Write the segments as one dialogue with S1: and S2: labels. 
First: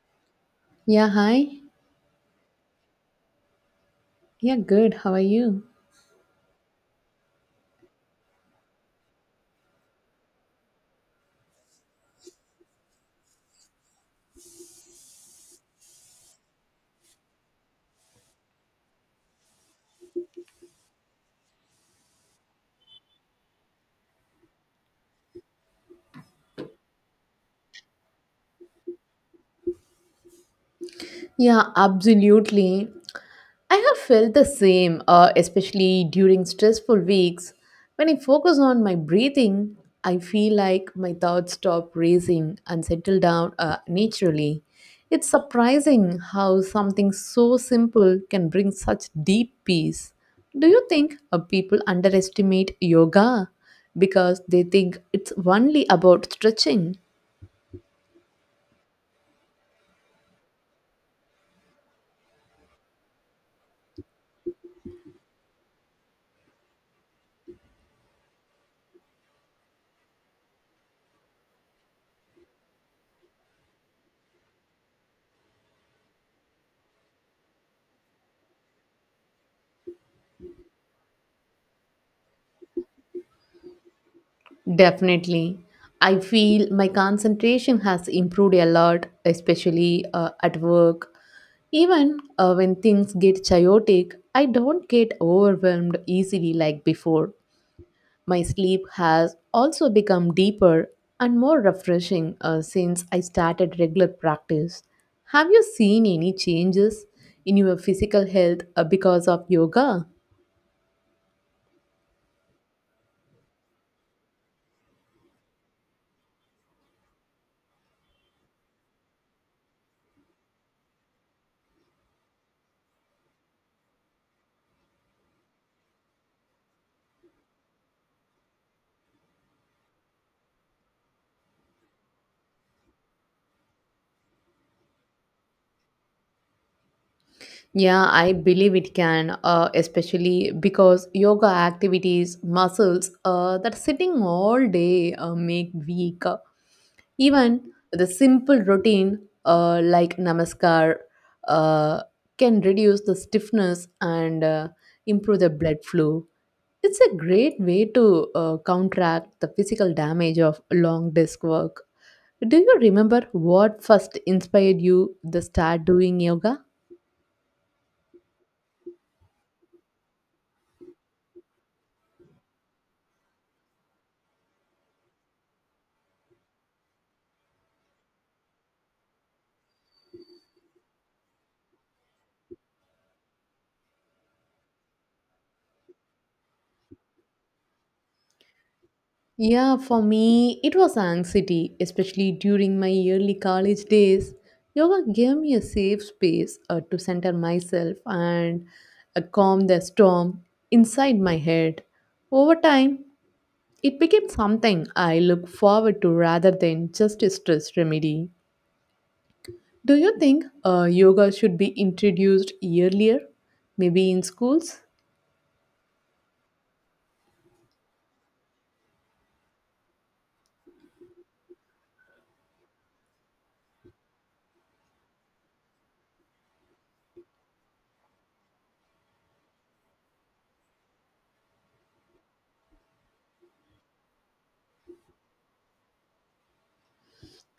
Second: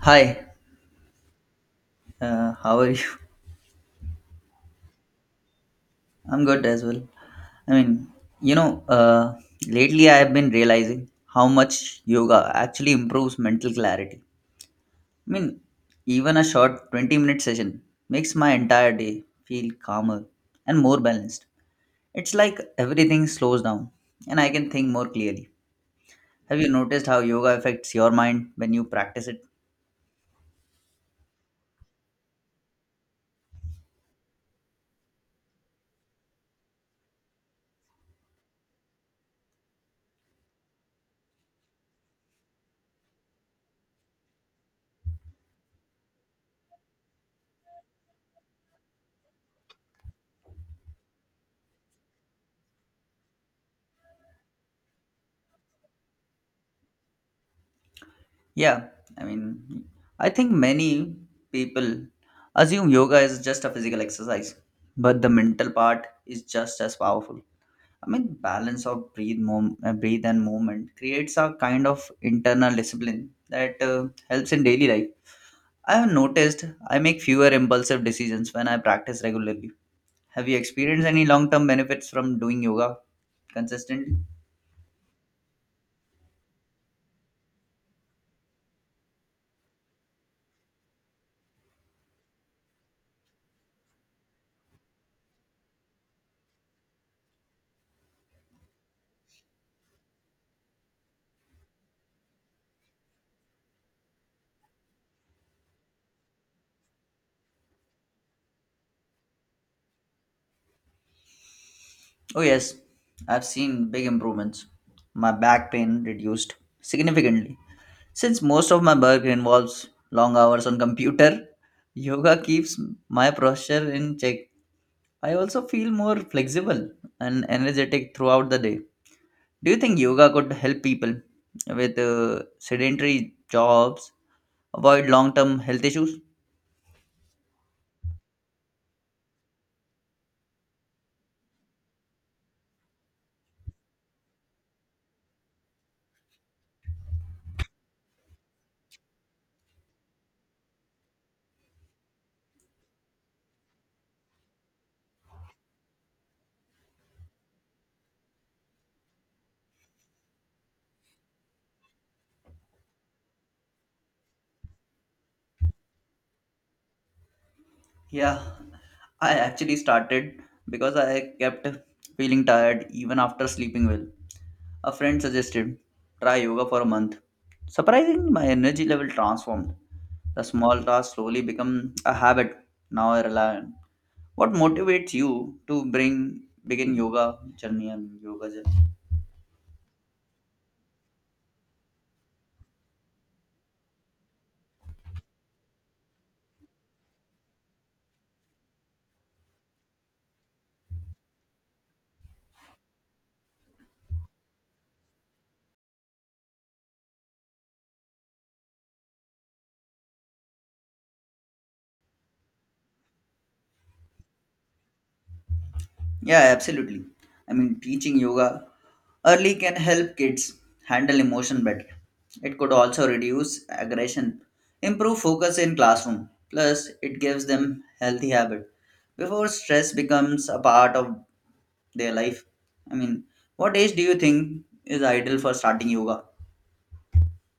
S1: Hi,
S2: Yeah, hi.
S1: how are you?
S2: Yeah, good. How are you?
S1: I'm good as well. I mean, you know, uh, Lately I have been realizing how much yoga actually improves mental clarity. I mean, even a short 20-minute session makes my entire day feel calmer and more balanced. It's like everything slows down and I can think more clearly. Have you noticed how yoga affects your mind when you practice it?
S2: Yeah, absolutely. I have felt the same, especially during stressful weeks. When I focus on my breathing, I feel like my thoughts stop racing and settle down naturally. It's surprising how something so simple can bring such deep peace. Do you think people underestimate yoga because they think it's only about stretching?
S1: Yeah, I mean, I think many people assume yoga is just a physical exercise, but the mental part is just as powerful. I mean, balance of breathe, breathe and movement creates a kind of internal discipline that helps in daily life. I have noticed I make fewer impulsive decisions when I practice regularly. Have you experienced any long-term benefits from doing yoga consistently?
S2: Definitely. I feel my concentration has improved a lot, especially at work. Even when things get chaotic, I don't get overwhelmed easily like before. My sleep has also become deeper and more refreshing since I started regular practice. Have you seen any changes in your physical health because of yoga?
S1: Oh yes, I've seen big improvements. My back pain reduced significantly. Since most of my work involves long hours on computer, yoga keeps my posture in check. I also feel more flexible and energetic throughout the day. Do you think yoga could help people with sedentary jobs avoid long-term health issues?
S2: Yeah, I believe it can, especially because yoga activities, muscles that sitting all day make weak. Even the simple routine like namaskar uh, can reduce the stiffness and improve the blood flow. It's a great way to counteract the physical damage of long desk work. Do you remember what first inspired you to start doing yoga?
S1: Yeah, I actually started because I kept feeling tired even after sleeping well. A friend suggested try yoga for a month. Surprisingly, my energy level transformed. The small task slowly become a habit. Now I rely on. What motivates you to bring begin yoga journey and yoga journey?
S2: Yeah, for me, it was anxiety, especially during my early college days. Yoga gave me a safe space to center myself and calm the storm inside my head. Over time, it became something I look forward to rather than just a stress remedy. Do you think yoga should be introduced earlier? Maybe in schools?
S1: Yeah, absolutely. I mean, teaching yoga early can help kids handle emotion better. It could also reduce aggression, improve focus in classroom. Plus, it gives them healthy habit before stress becomes a part of their life. I mean, what age do you think is ideal for starting yoga?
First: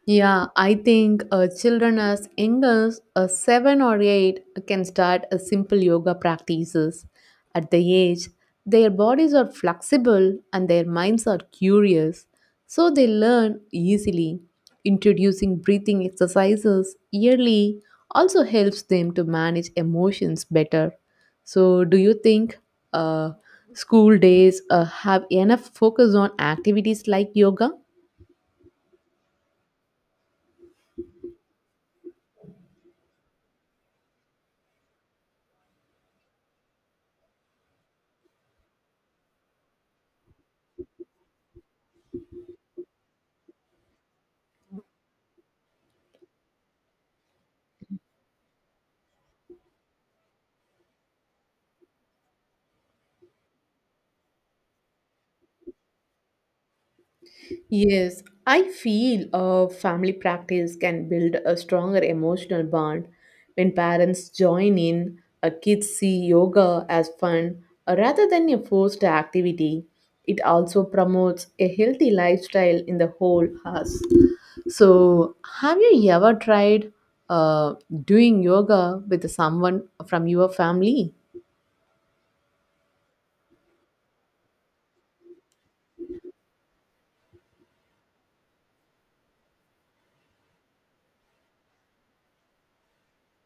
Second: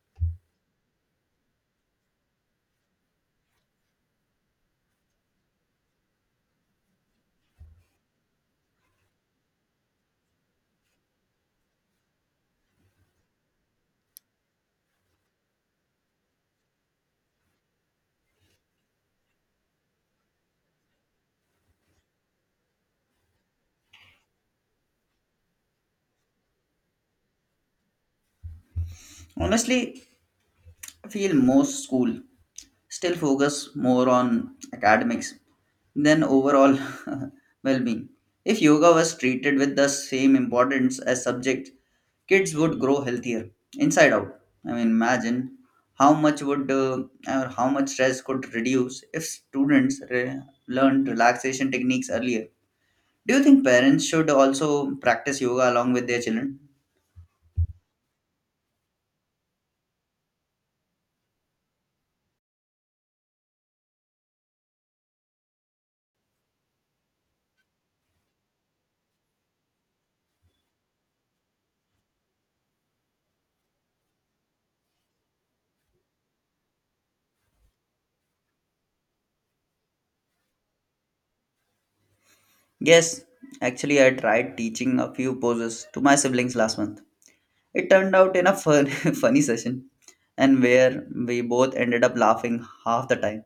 S2: Yeah, I think children as young as 7 or 8 can start a simple yoga practices. At the age, their bodies are flexible and their minds are curious, so they learn easily. Introducing breathing exercises yearly also helps them to manage emotions better. So, do you think uh, school days have enough focus on activities like yoga?
S1: Honestly, I feel most school still focus more on academics than overall well-being. If yoga was treated with the same importance as subjects, kids would grow healthier inside out. I mean, imagine how much stress could reduce if students learned relaxation techniques earlier. Do you think parents should also practice yoga along with their children?
S2: Yes, I feel a family practice can build a stronger emotional bond when parents join in. A kids see yoga as fun rather than a forced activity. It also promotes a healthy lifestyle in the whole house. So, have you ever tried uh, doing yoga with someone from your family?
S1: Yes, actually, I tried teaching a few poses to my siblings last month. It turned out in a fun, funny session and where we both ended up laughing half the time.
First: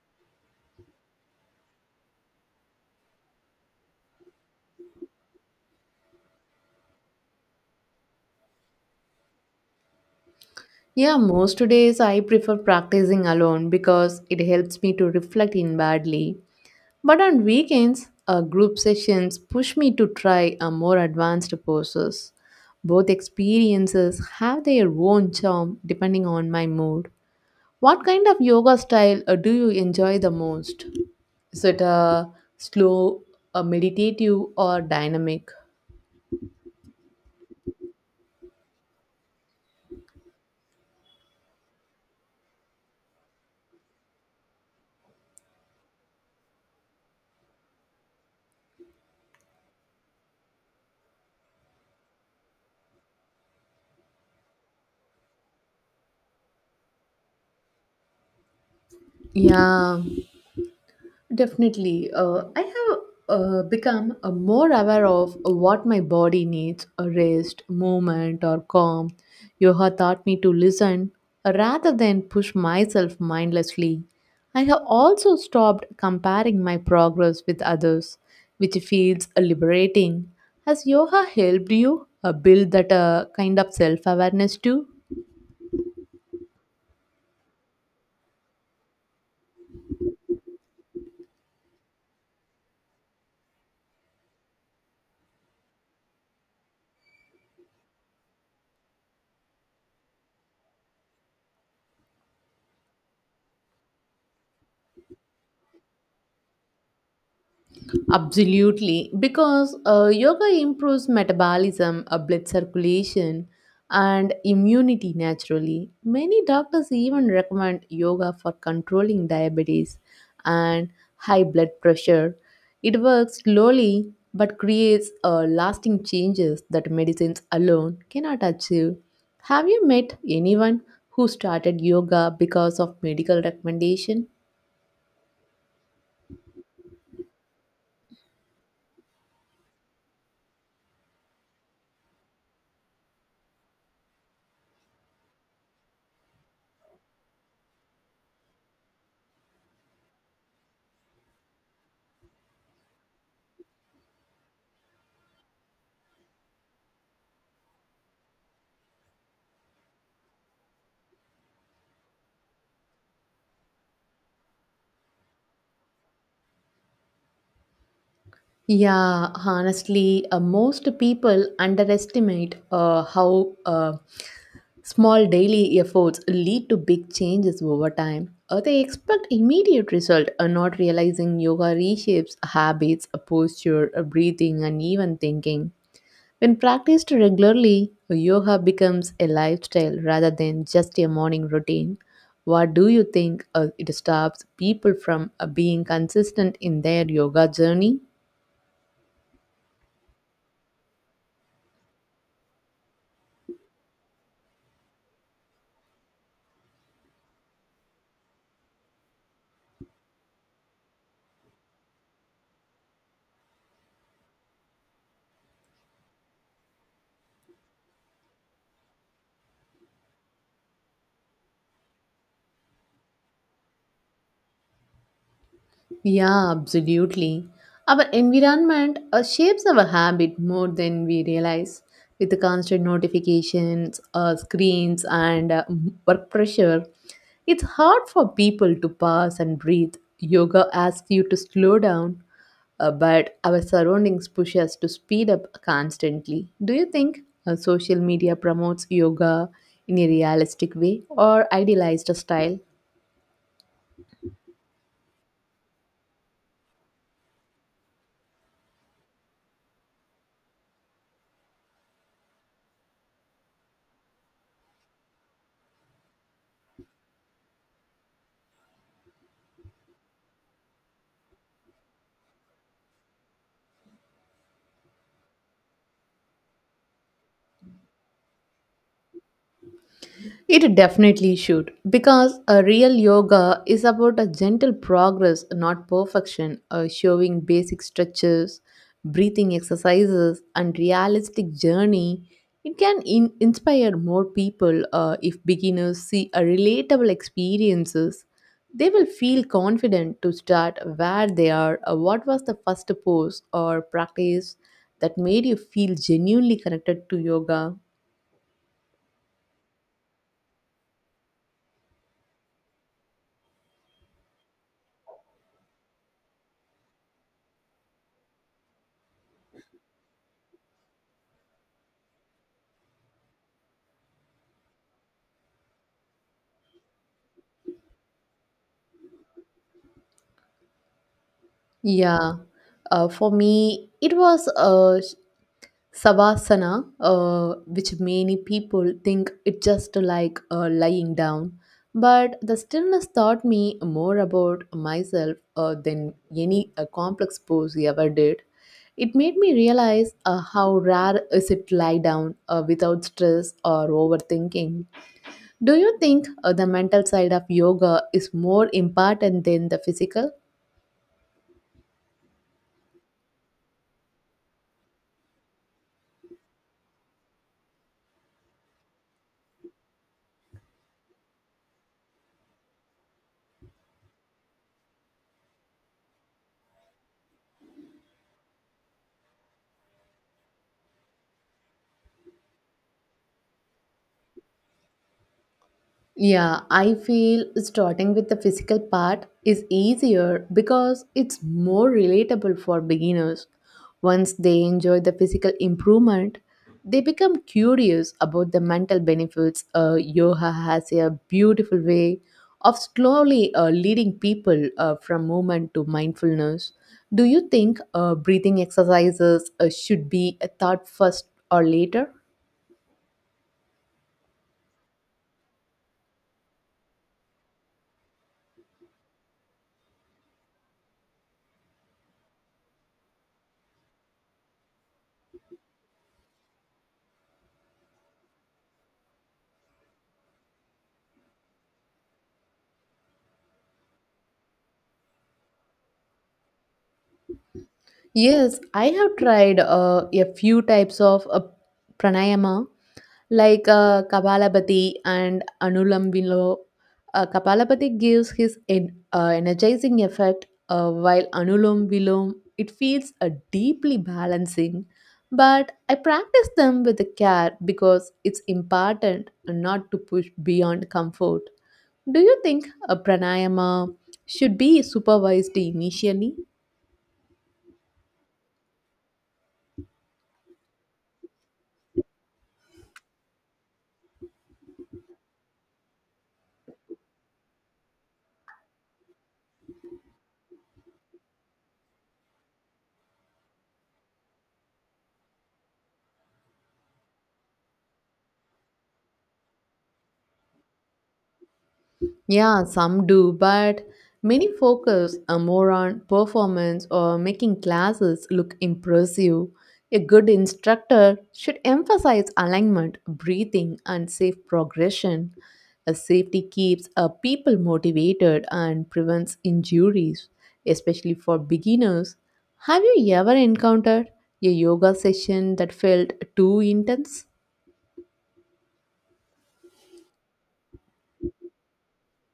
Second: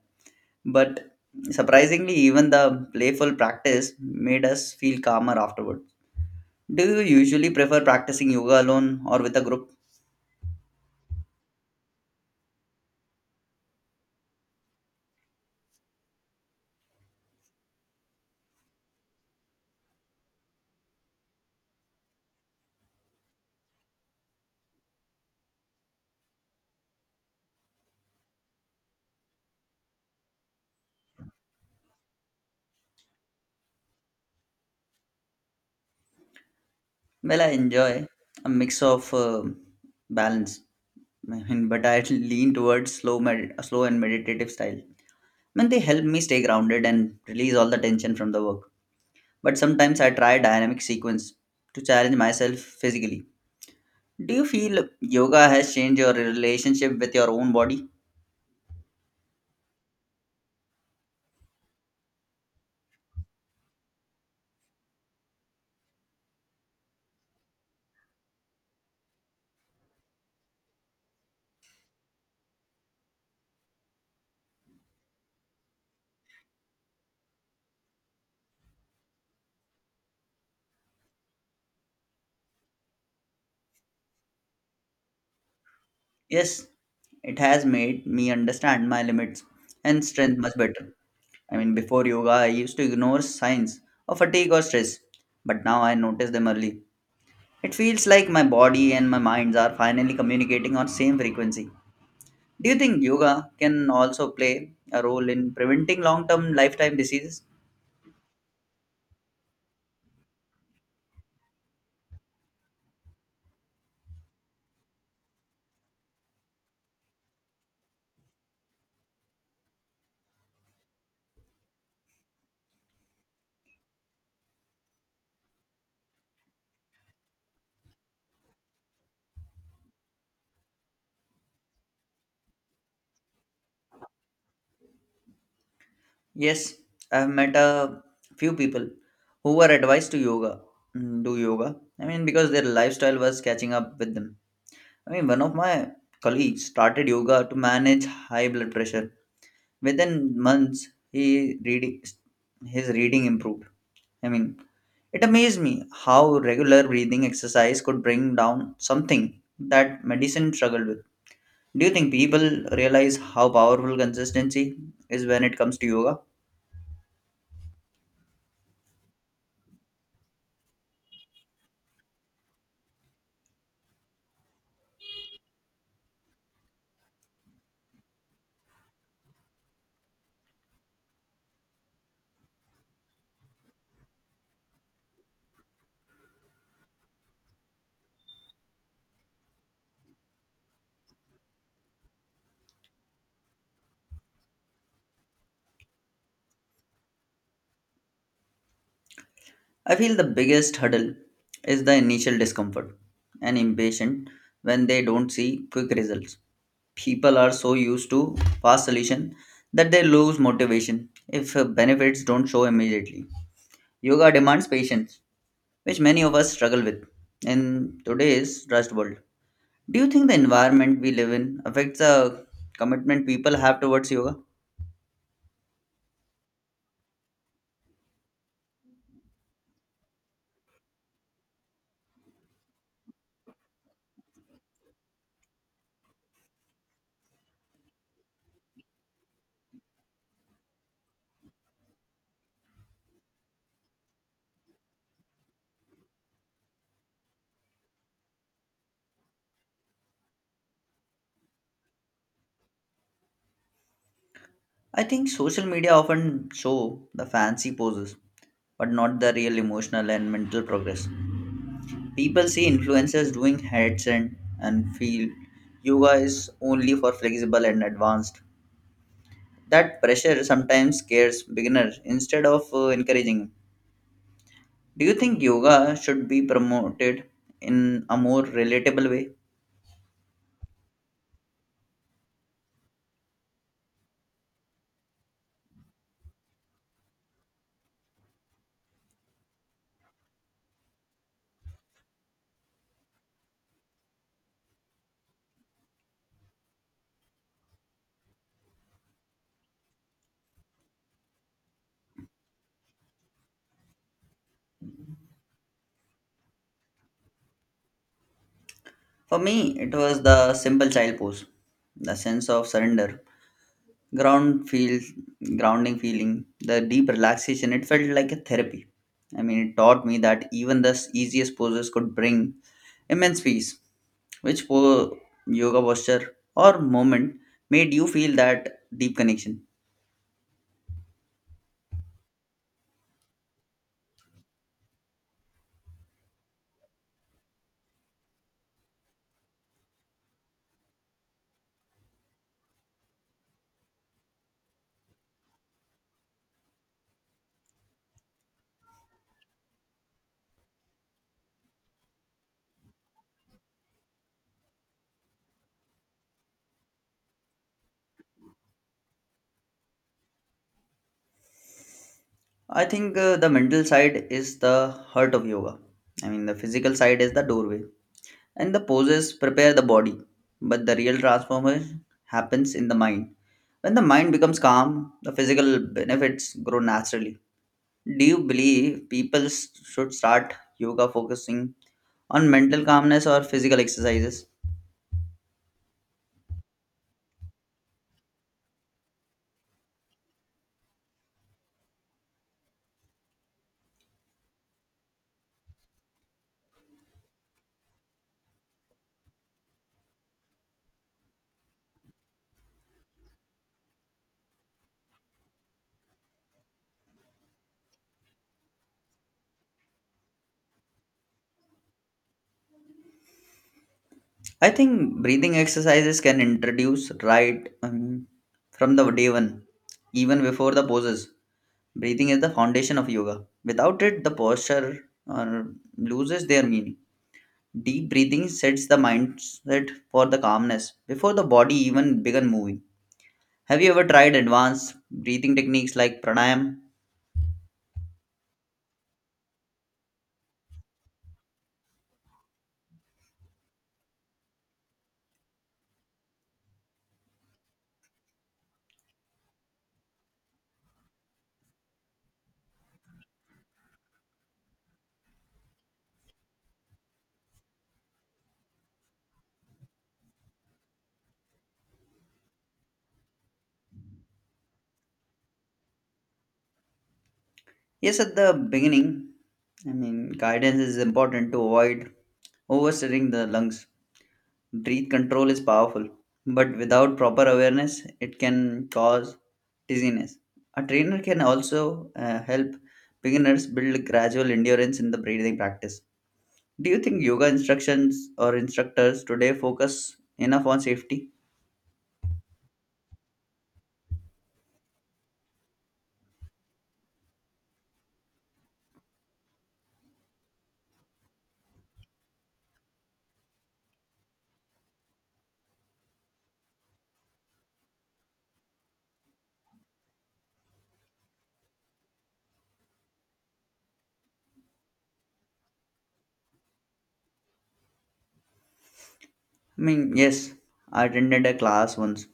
S1: But surprisingly, even the playful practice made us feel calmer afterward. Do you usually prefer practicing yoga alone or with a group?
S2: Yeah, most days I prefer practicing alone because it helps me to reflect inwardly. But on weekends, group sessions push me to try a more advanced poses. Both experiences have their own charm depending on my mood. What kind of yoga style do you enjoy the most? Is it a slow, a meditative, or dynamic?
S1: Well, I enjoy a mix of balance, I mean, but I lean towards slow, slow and meditative style. I mean, they help me stay grounded and release all the tension from the work. But sometimes I try dynamic sequence to challenge myself physically. Do you feel yoga has changed your relationship with your own body?
S2: Yeah, definitely. I have become more aware of what my body needs, a rest, movement, or calm. Yoga taught me to listen rather than push myself mindlessly. I have also stopped comparing my progress with others, which feels liberating. Has yoga helped you build that kind of self awareness too?
S1: Yes, it has made me understand my limits and strength much better. I mean, before yoga, I used to ignore signs of fatigue or stress, but now I notice them early. It feels like my body and my minds are finally communicating on same frequency. Do you think yoga can also play a role in preventing long-term lifetime diseases?
S2: Absolutely, because yoga improves metabolism, blood circulation, and immunity naturally. Many doctors even recommend yoga for controlling diabetes and high blood pressure. It works slowly but creates lasting changes that medicines alone cannot achieve. Have you met anyone who started yoga because of medical recommendation?
S1: Yes, I've met a few people who were advised to yoga, mm, do yoga. I mean, because their lifestyle was catching up with them. I mean, one of my colleagues started yoga to manage high blood pressure. Within months, he reading his reading improved. I mean, it amazed me how regular breathing exercise could bring down something that medicine struggled with. Do you think people realize how powerful consistency is when it comes to yoga?
S2: Yeah, honestly, most people underestimate how small daily efforts lead to big changes over time. They expect immediate result, not realizing yoga reshapes habits, posture, breathing, and even thinking. When practiced regularly, yoga becomes a lifestyle rather than just a morning routine. What do you think it stops people from being consistent in their yoga journey?
S1: I feel the biggest hurdle is the initial discomfort and impatient when they don't see quick results. People are so used to fast solution that they lose motivation if benefits don't show immediately. Yoga demands patience, which many of us struggle with in today's rushed world. Do you think the environment we live in affects the commitment people have towards yoga?
S2: Yeah, absolutely. Our environment shapes our habit more than we realize. With the constant notifications, screens, and work pressure, it's hard for people to pause and breathe. Yoga asks you to slow down, but our surroundings push us to speed up constantly. Do you think social media promotes yoga in a realistic way or idealized style?
S1: I think social media often show the fancy poses, but not the real emotional and mental progress. People see influencers doing handstand and feel yoga is only for flexible and advanced. That pressure sometimes scares beginners instead of encouraging them. Do you think yoga should be promoted in a more relatable way?
S2: It definitely should, because a real yoga is about a gentle progress, not perfection, showing basic stretches, breathing exercises, and realistic journey. It can inspire more people if beginners see a relatable experiences. They will feel confident to start where they are. What was the first pose or practice that made you feel genuinely connected to yoga?
S1: For me, it was the simple child pose, the sense of surrender, ground feel, grounding feeling, the deep relaxation, it felt like a therapy. I mean, it taught me that even the easiest poses could bring immense peace. which po- yoga posture or moment made you feel that deep connection?
S2: Yeah, for me, it was a savasana, which many people think it just like lying down. But the stillness taught me more about myself than any complex pose ever did. It made me realize how rare is it to lie down without stress or overthinking. Do you think the mental side of yoga is more important than the physical?
S1: I think the mental side is the heart of yoga. I mean, the physical side is the doorway. And the poses prepare the body, but the real transformation happens in the mind. When the mind becomes calm, the physical benefits grow naturally. Do you believe people should start yoga focusing on mental calmness or physical exercises?
S2: Yeah, I feel starting with the physical part is easier because it's more relatable for beginners. Once they enjoy the physical improvement, they become curious about the mental benefits. Yoga has a beautiful way of slowly leading people from movement to mindfulness. Do you think breathing exercises should be a thought first or later?
S1: I think breathing exercises can introduce right from the day one, even before the poses. Breathing is the foundation of yoga. Without it, the posture or loses their meaning. Deep breathing sets the mindset for the calmness before the body even began moving. Have you ever tried advanced breathing techniques like pranayam?
S2: Yes, I have tried a few types of pranayama like Kapalabhati and Anulam Vilo. Kapalabhati gives his energizing effect, while Anulom Vilom it feels a deeply balancing. But I practice them with care because it's important not to push beyond comfort. Do you think a pranayama should be supervised initially?
S1: Yes, at the beginning, I mean, guidance is important to avoid oversteering the lungs. Breath control is powerful, but without proper awareness, it can cause dizziness. A trainer can also help beginners build gradual endurance in the breathing practice. Do you think yoga instructions or instructors today focus enough on safety?
S2: Yeah, some do, but many focus more on performance or making classes look impressive. A good instructor should emphasize alignment, breathing, and safe progression. A safety keeps people motivated and prevents injuries, especially for beginners. Have you ever encountered a yoga session that felt too intense?
S1: I mean, yes, I attended a class once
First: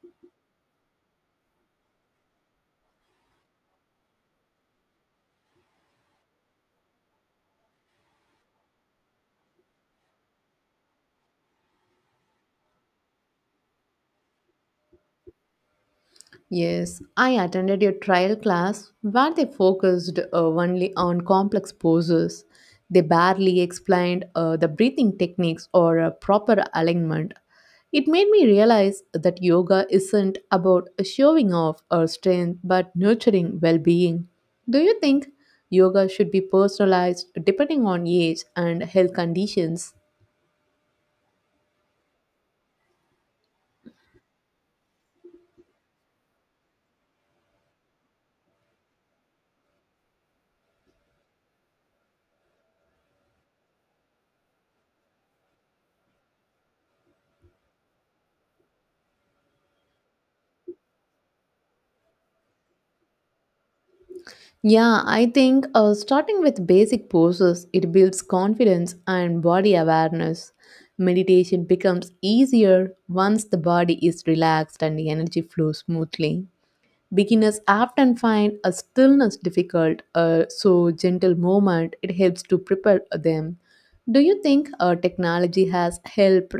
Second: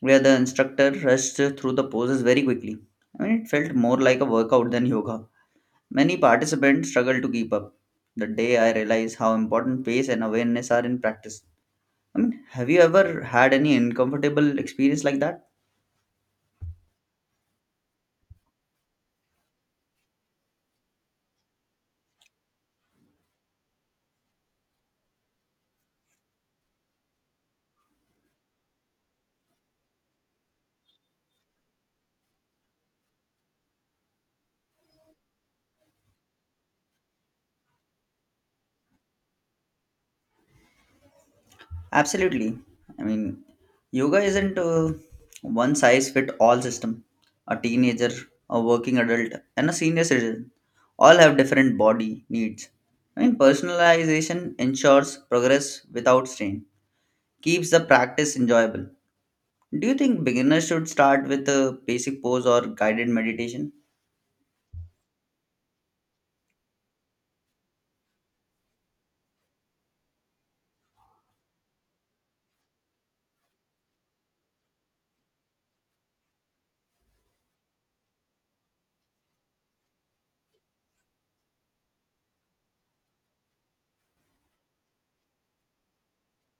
S1: where the instructor rushed through the poses very quickly. I mean, it felt more like a workout than yoga. Many participants struggled to keep up. The day I realized how important pace and awareness are in practice. I mean, have you ever had any uncomfortable experience like that?
S2: Yes, I attended a trial class where they focused only on complex poses. They barely explained the breathing techniques or proper alignment. It made me realize that yoga isn't about showing off or strength but nurturing well being. Do you think yoga should be personalized depending on age and health conditions?
S1: Absolutely. I mean, yoga isn't a one size fit all system. A teenager, a working adult, and a senior citizen all have different body needs. I mean, personalization ensures progress without strain, keeps the practice enjoyable. Do you think beginners should start with a basic pose or guided meditation?
S2: Yeah, I think starting with basic poses, it builds confidence and body awareness. Meditation becomes easier once the body is relaxed and the energy flows smoothly. Beginners often find a stillness difficult, so gentle movement it helps to prepare them. Do you think uh, technology has helped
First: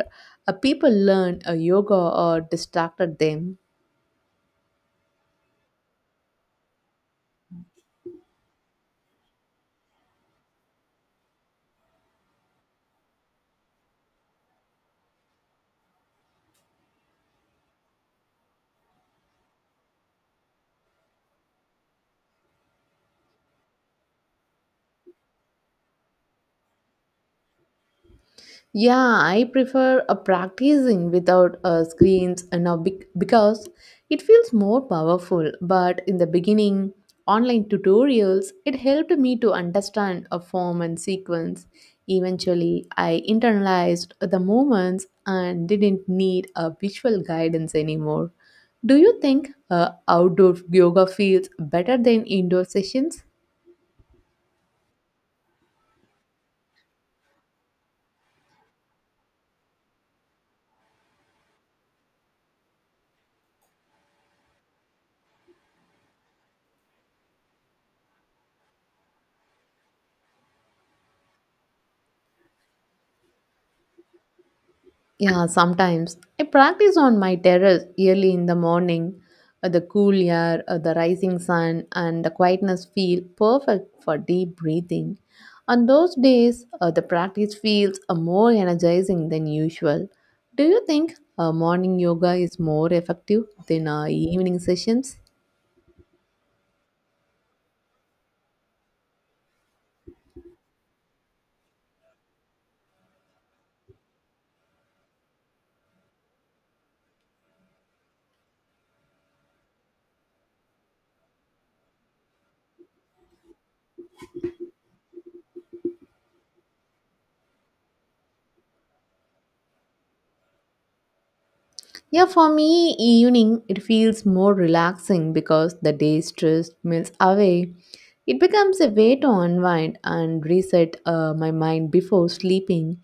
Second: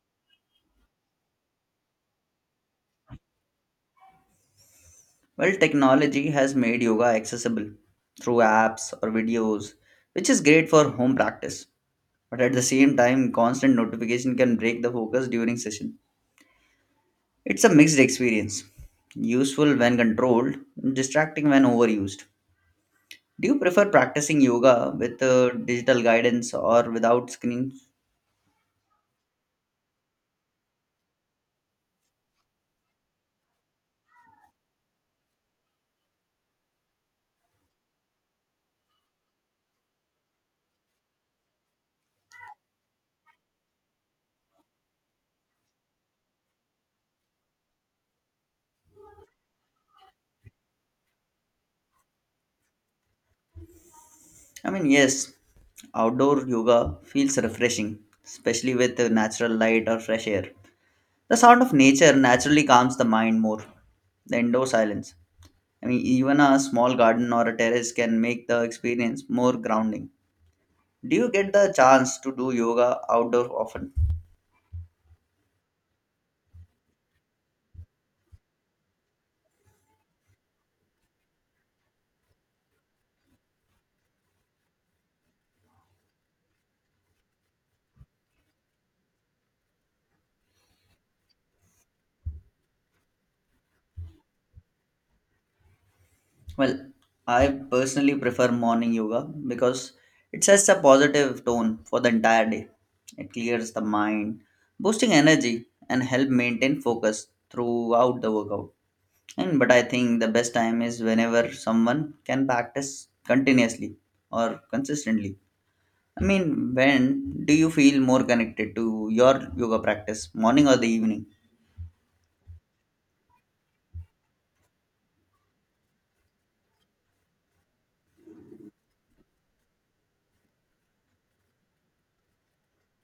S2: uh, people learn uh, yoga or distracted them?
S1: Well, technology has made yoga accessible through apps or videos, which is great for home practice. But at the same time constant notification can break the focus during session. It's a mixed experience, useful when controlled, distracting when overused. Do you prefer practicing yoga with digital guidance or without screens?
S2: Yeah, I prefer a practicing without screens and now because it feels more powerful. But in the beginning, online tutorials it helped me to understand a form and sequence. Eventually, I internalized the movements and didn't need a visual guidance anymore. Do you think outdoor yoga feels better than indoor sessions?
S1: I mean, yes, outdoor yoga feels refreshing, especially with natural light or fresh air. The sound of nature naturally calms the mind more the indoor silence. I mean, even a small garden or a terrace can make the experience more grounding. Do you get the chance to do yoga outdoor often?
S2: Yeah, sometimes I practice on my terrace early in the morning. The cool air, the rising sun, and the quietness feel perfect for deep breathing. On those days, the practice feels more energizing than usual. Do you think morning yoga is more effective than evening sessions?
S1: Well, I personally prefer morning yoga because it sets a positive tone for the entire day. It clears the mind, boosting energy and help maintain focus throughout the workout. And but I think the best time is whenever someone can practice continuously or consistently. I mean, when do you feel more connected to your yoga practice, morning or the evening?
S2: Yeah, for me, evening it feels more relaxing because the day's stress melts away. It becomes a way to unwind and reset my mind before sleeping.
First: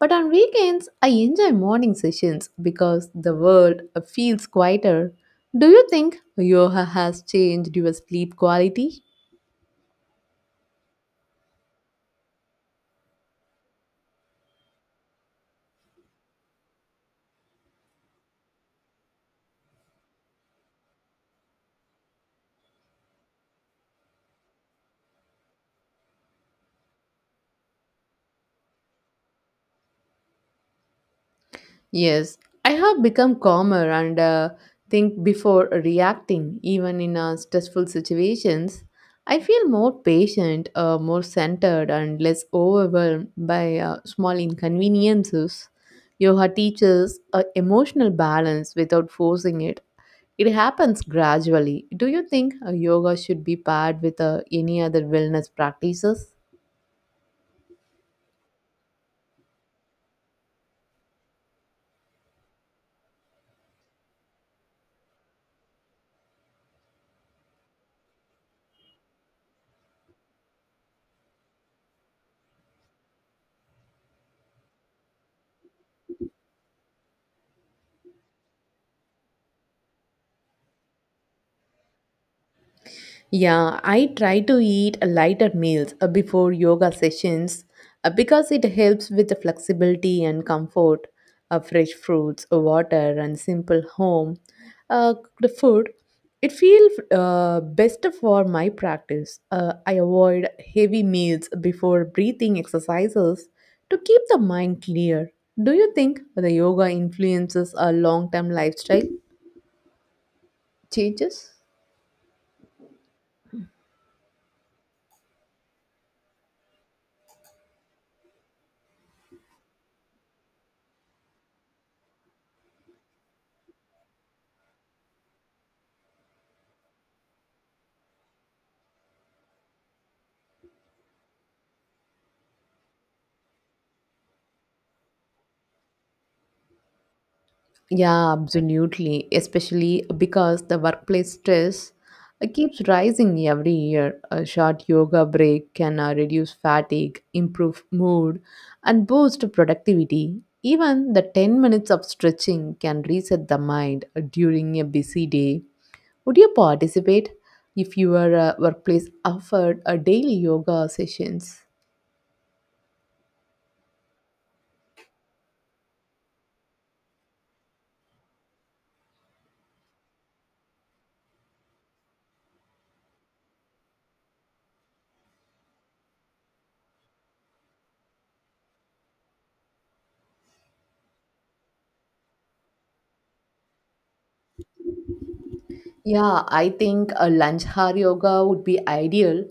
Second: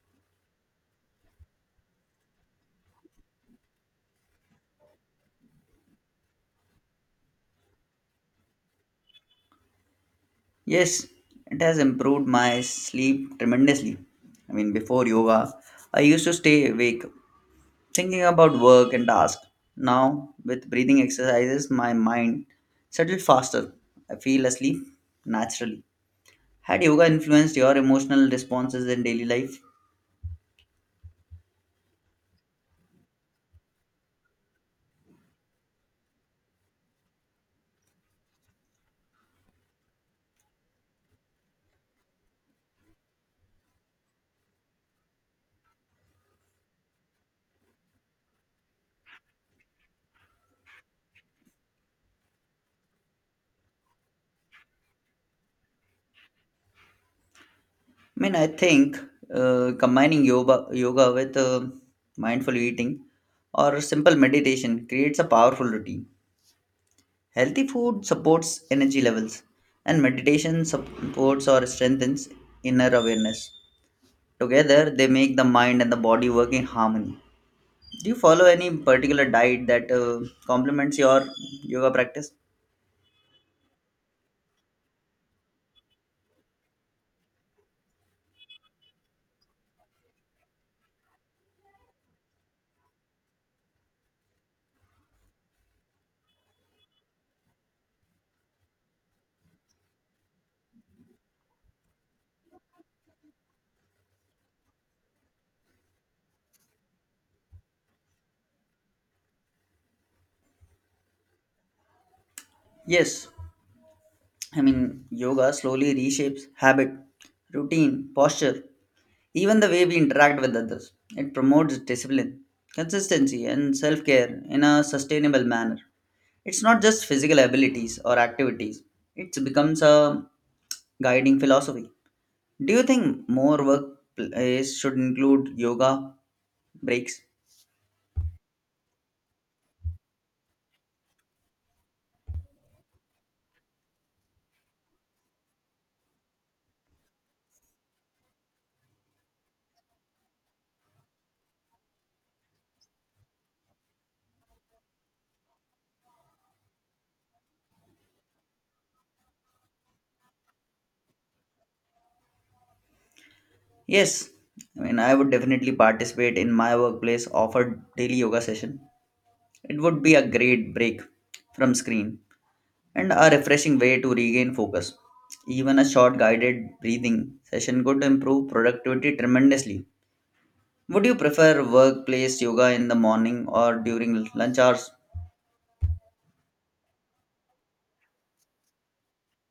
S2: But on weekends, I enjoy morning sessions because the world feels quieter. Do you think yoga has changed your sleep quality?
S1: Yes, it has improved my sleep tremendously. I mean, before yoga, I used to stay awake thinking about work and tasks. Now, with breathing exercises, my mind settles faster. I feel asleep naturally. Had yoga influenced your emotional responses in daily life?
S2: Yes, I have become calmer and think before reacting, even in stressful situations. I feel more patient, more centered, and less overwhelmed by small inconveniences. Yoga teaches emotional balance without forcing it. It happens gradually. Do you think yoga should be paired with any other wellness practices?
S1: I mean, I think combining yoga with mindful eating or simple meditation creates a powerful routine. Healthy food supports energy levels, and meditation supports or strengthens inner awareness. Together, they make the mind and the body work in harmony. Do you follow any particular diet that complements your yoga practice?
S2: Yeah, I try to eat lighter meals before yoga sessions because it helps with the flexibility and comfort. Fresh fruits, water, and simple home cooked food. It feels best for my practice. I avoid heavy meals before breathing exercises to keep the mind clear. Do you think the yoga influences a long-term lifestyle changes?
S1: Yes, I mean, yoga slowly reshapes habit, routine, posture, even the way we interact with others. It promotes discipline, consistency, and self care in a sustainable manner. It's not just physical abilities or activities, it becomes a guiding philosophy. Do you think more workplace should include yoga breaks?
S2: Yeah, absolutely. Especially because the workplace stress keeps rising every year. A short yoga break can reduce fatigue, improve mood, and boost productivity. Even the 10 minutes of stretching can reset the mind during a busy day. Would you participate if your workplace offered a daily yoga sessions?
S1: Yes, I mean, I would definitely participate in my workplace, offer daily yoga session. It would be a great break from screen and a refreshing way to regain focus. Even a short guided breathing session could improve productivity tremendously. Would you prefer workplace yoga in the morning or during lunch hours?
S2: Yeah, I think a lunch hour yoga would be ideal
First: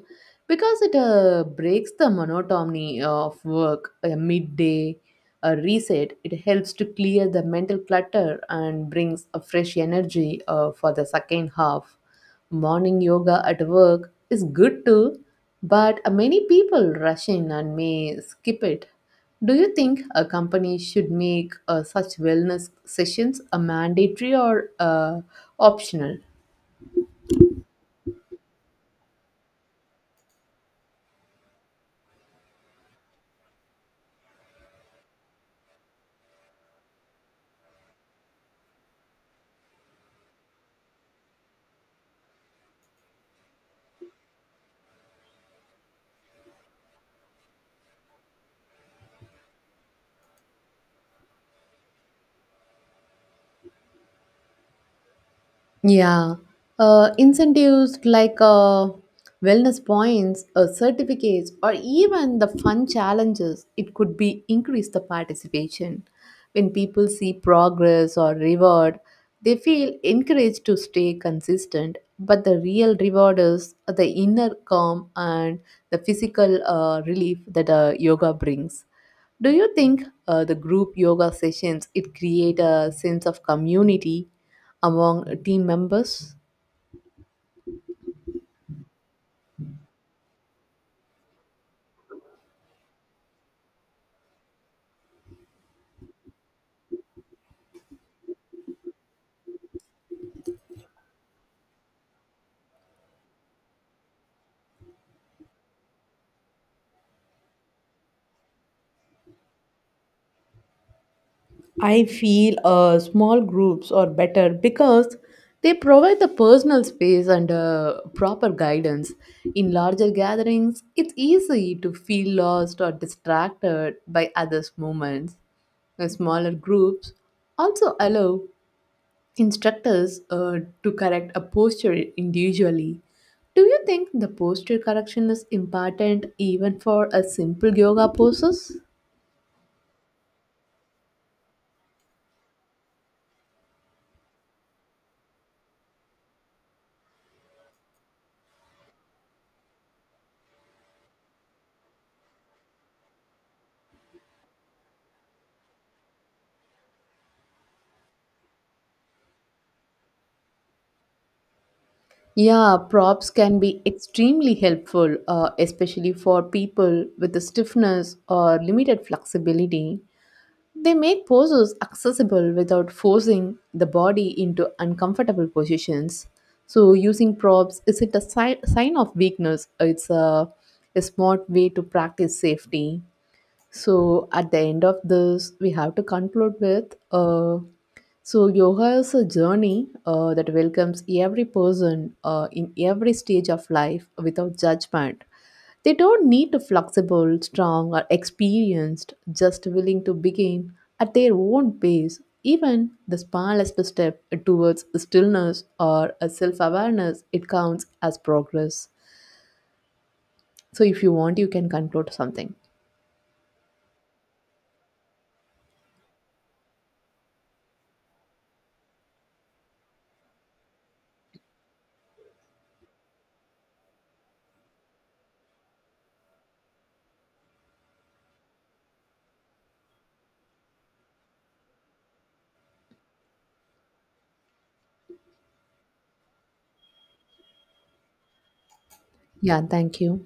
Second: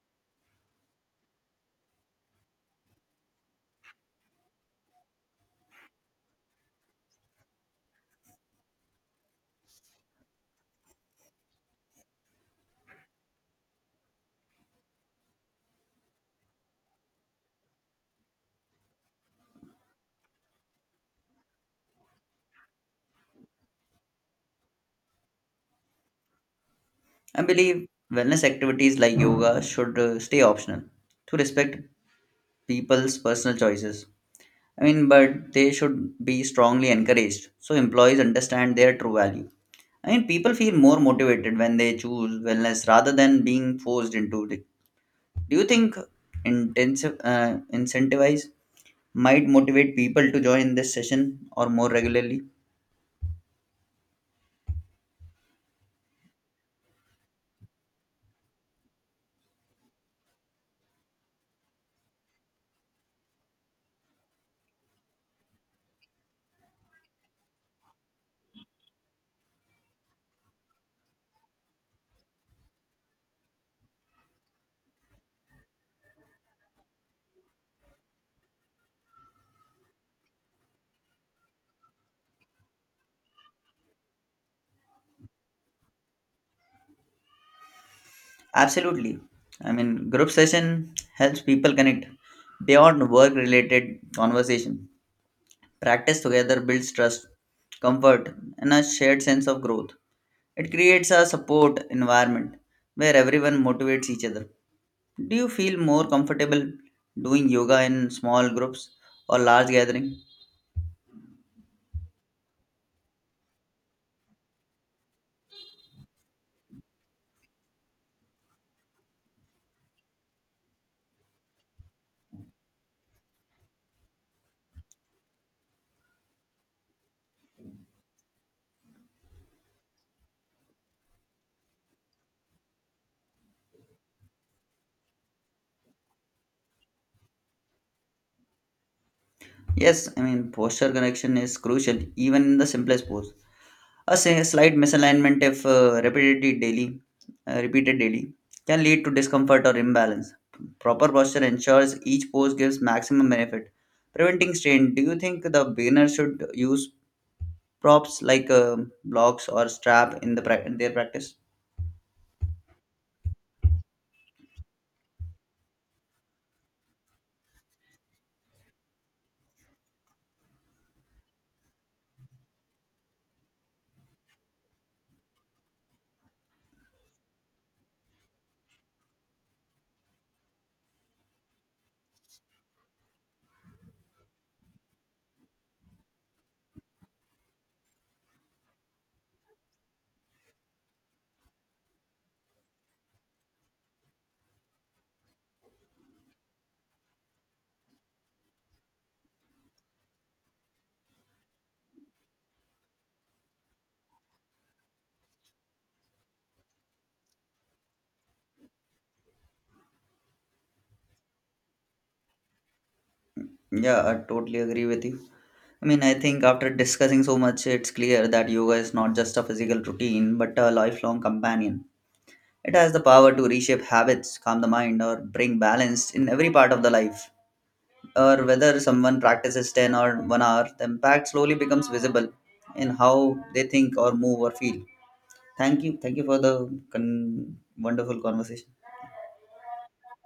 S2: because it breaks the monotony of work, a midday a reset. It helps to clear the mental clutter and brings a fresh energy for the second half. Morning yoga at work is good too, but many people rush in and may skip it. Do you think a company should make such wellness sessions a mandatory or optional?
S1: I believe wellness activities like yoga should stay optional to respect people's personal choices. I mean, but they should be strongly encouraged so employees understand their true value. I mean, people feel more motivated when they choose wellness rather than being forced into it. Do you think intensive incentivize might motivate people to join this session or more regularly?
S2: Yeah, incentives like wellness points, certificates, or even the fun challenges, it could be increase the participation. When people see progress or reward, they feel encouraged to stay consistent. But the real reward is the inner calm and the physical relief that yoga brings. Do you think the group yoga sessions it create a sense of community among team members?
S1: Absolutely. I mean, group session helps people connect beyond work-related conversation. Practice together builds trust, comfort, and a shared sense of growth. It creates a support environment where everyone motivates each other. Do you feel more comfortable doing yoga in small groups or large gathering?
S2: I feel small groups are better because they provide the personal space and proper guidance. In larger gatherings, it's easy to feel lost or distracted by others' movements. The smaller groups also allow instructors to correct a posture individually. Do you think the posture correction is important even for a simple yoga poses?
S1: Yes, I mean posture correction is crucial even in the simplest pose. A slight misalignment if repeated repeated daily, can lead to discomfort or imbalance. Proper posture ensures each pose gives maximum benefit, preventing strain. Do you think the beginner should use props like blocks or strap in the in their practice?
S2: Yeah, props can be extremely helpful, especially for people with a stiffness or limited flexibility. They make poses accessible without forcing the body into uncomfortable positions. So, using props isn't a sign of weakness, it's a smart way to practice safety. So at the end of this, we have to conclude with so yoga is a journey that welcomes every person in every stage of life without judgment. They don't need to flexible, strong, or experienced, just willing to begin at their own pace. Even the smallest step towards stillness or a self-awareness, it counts as progress. So if you want, you can conclude something.
S1: Yeah, I totally agree with you. I mean, I think after discussing so much, it's clear that yoga is not just a physical routine, but a lifelong companion. It has the power to reshape habits, calm the mind, or bring balance in every part of the life. Or whether someone practices 10 or 1 hour, the impact slowly becomes visible in how they think or move or feel. Thank you. Thank you for the wonderful conversation.
S2: Yeah, thank you.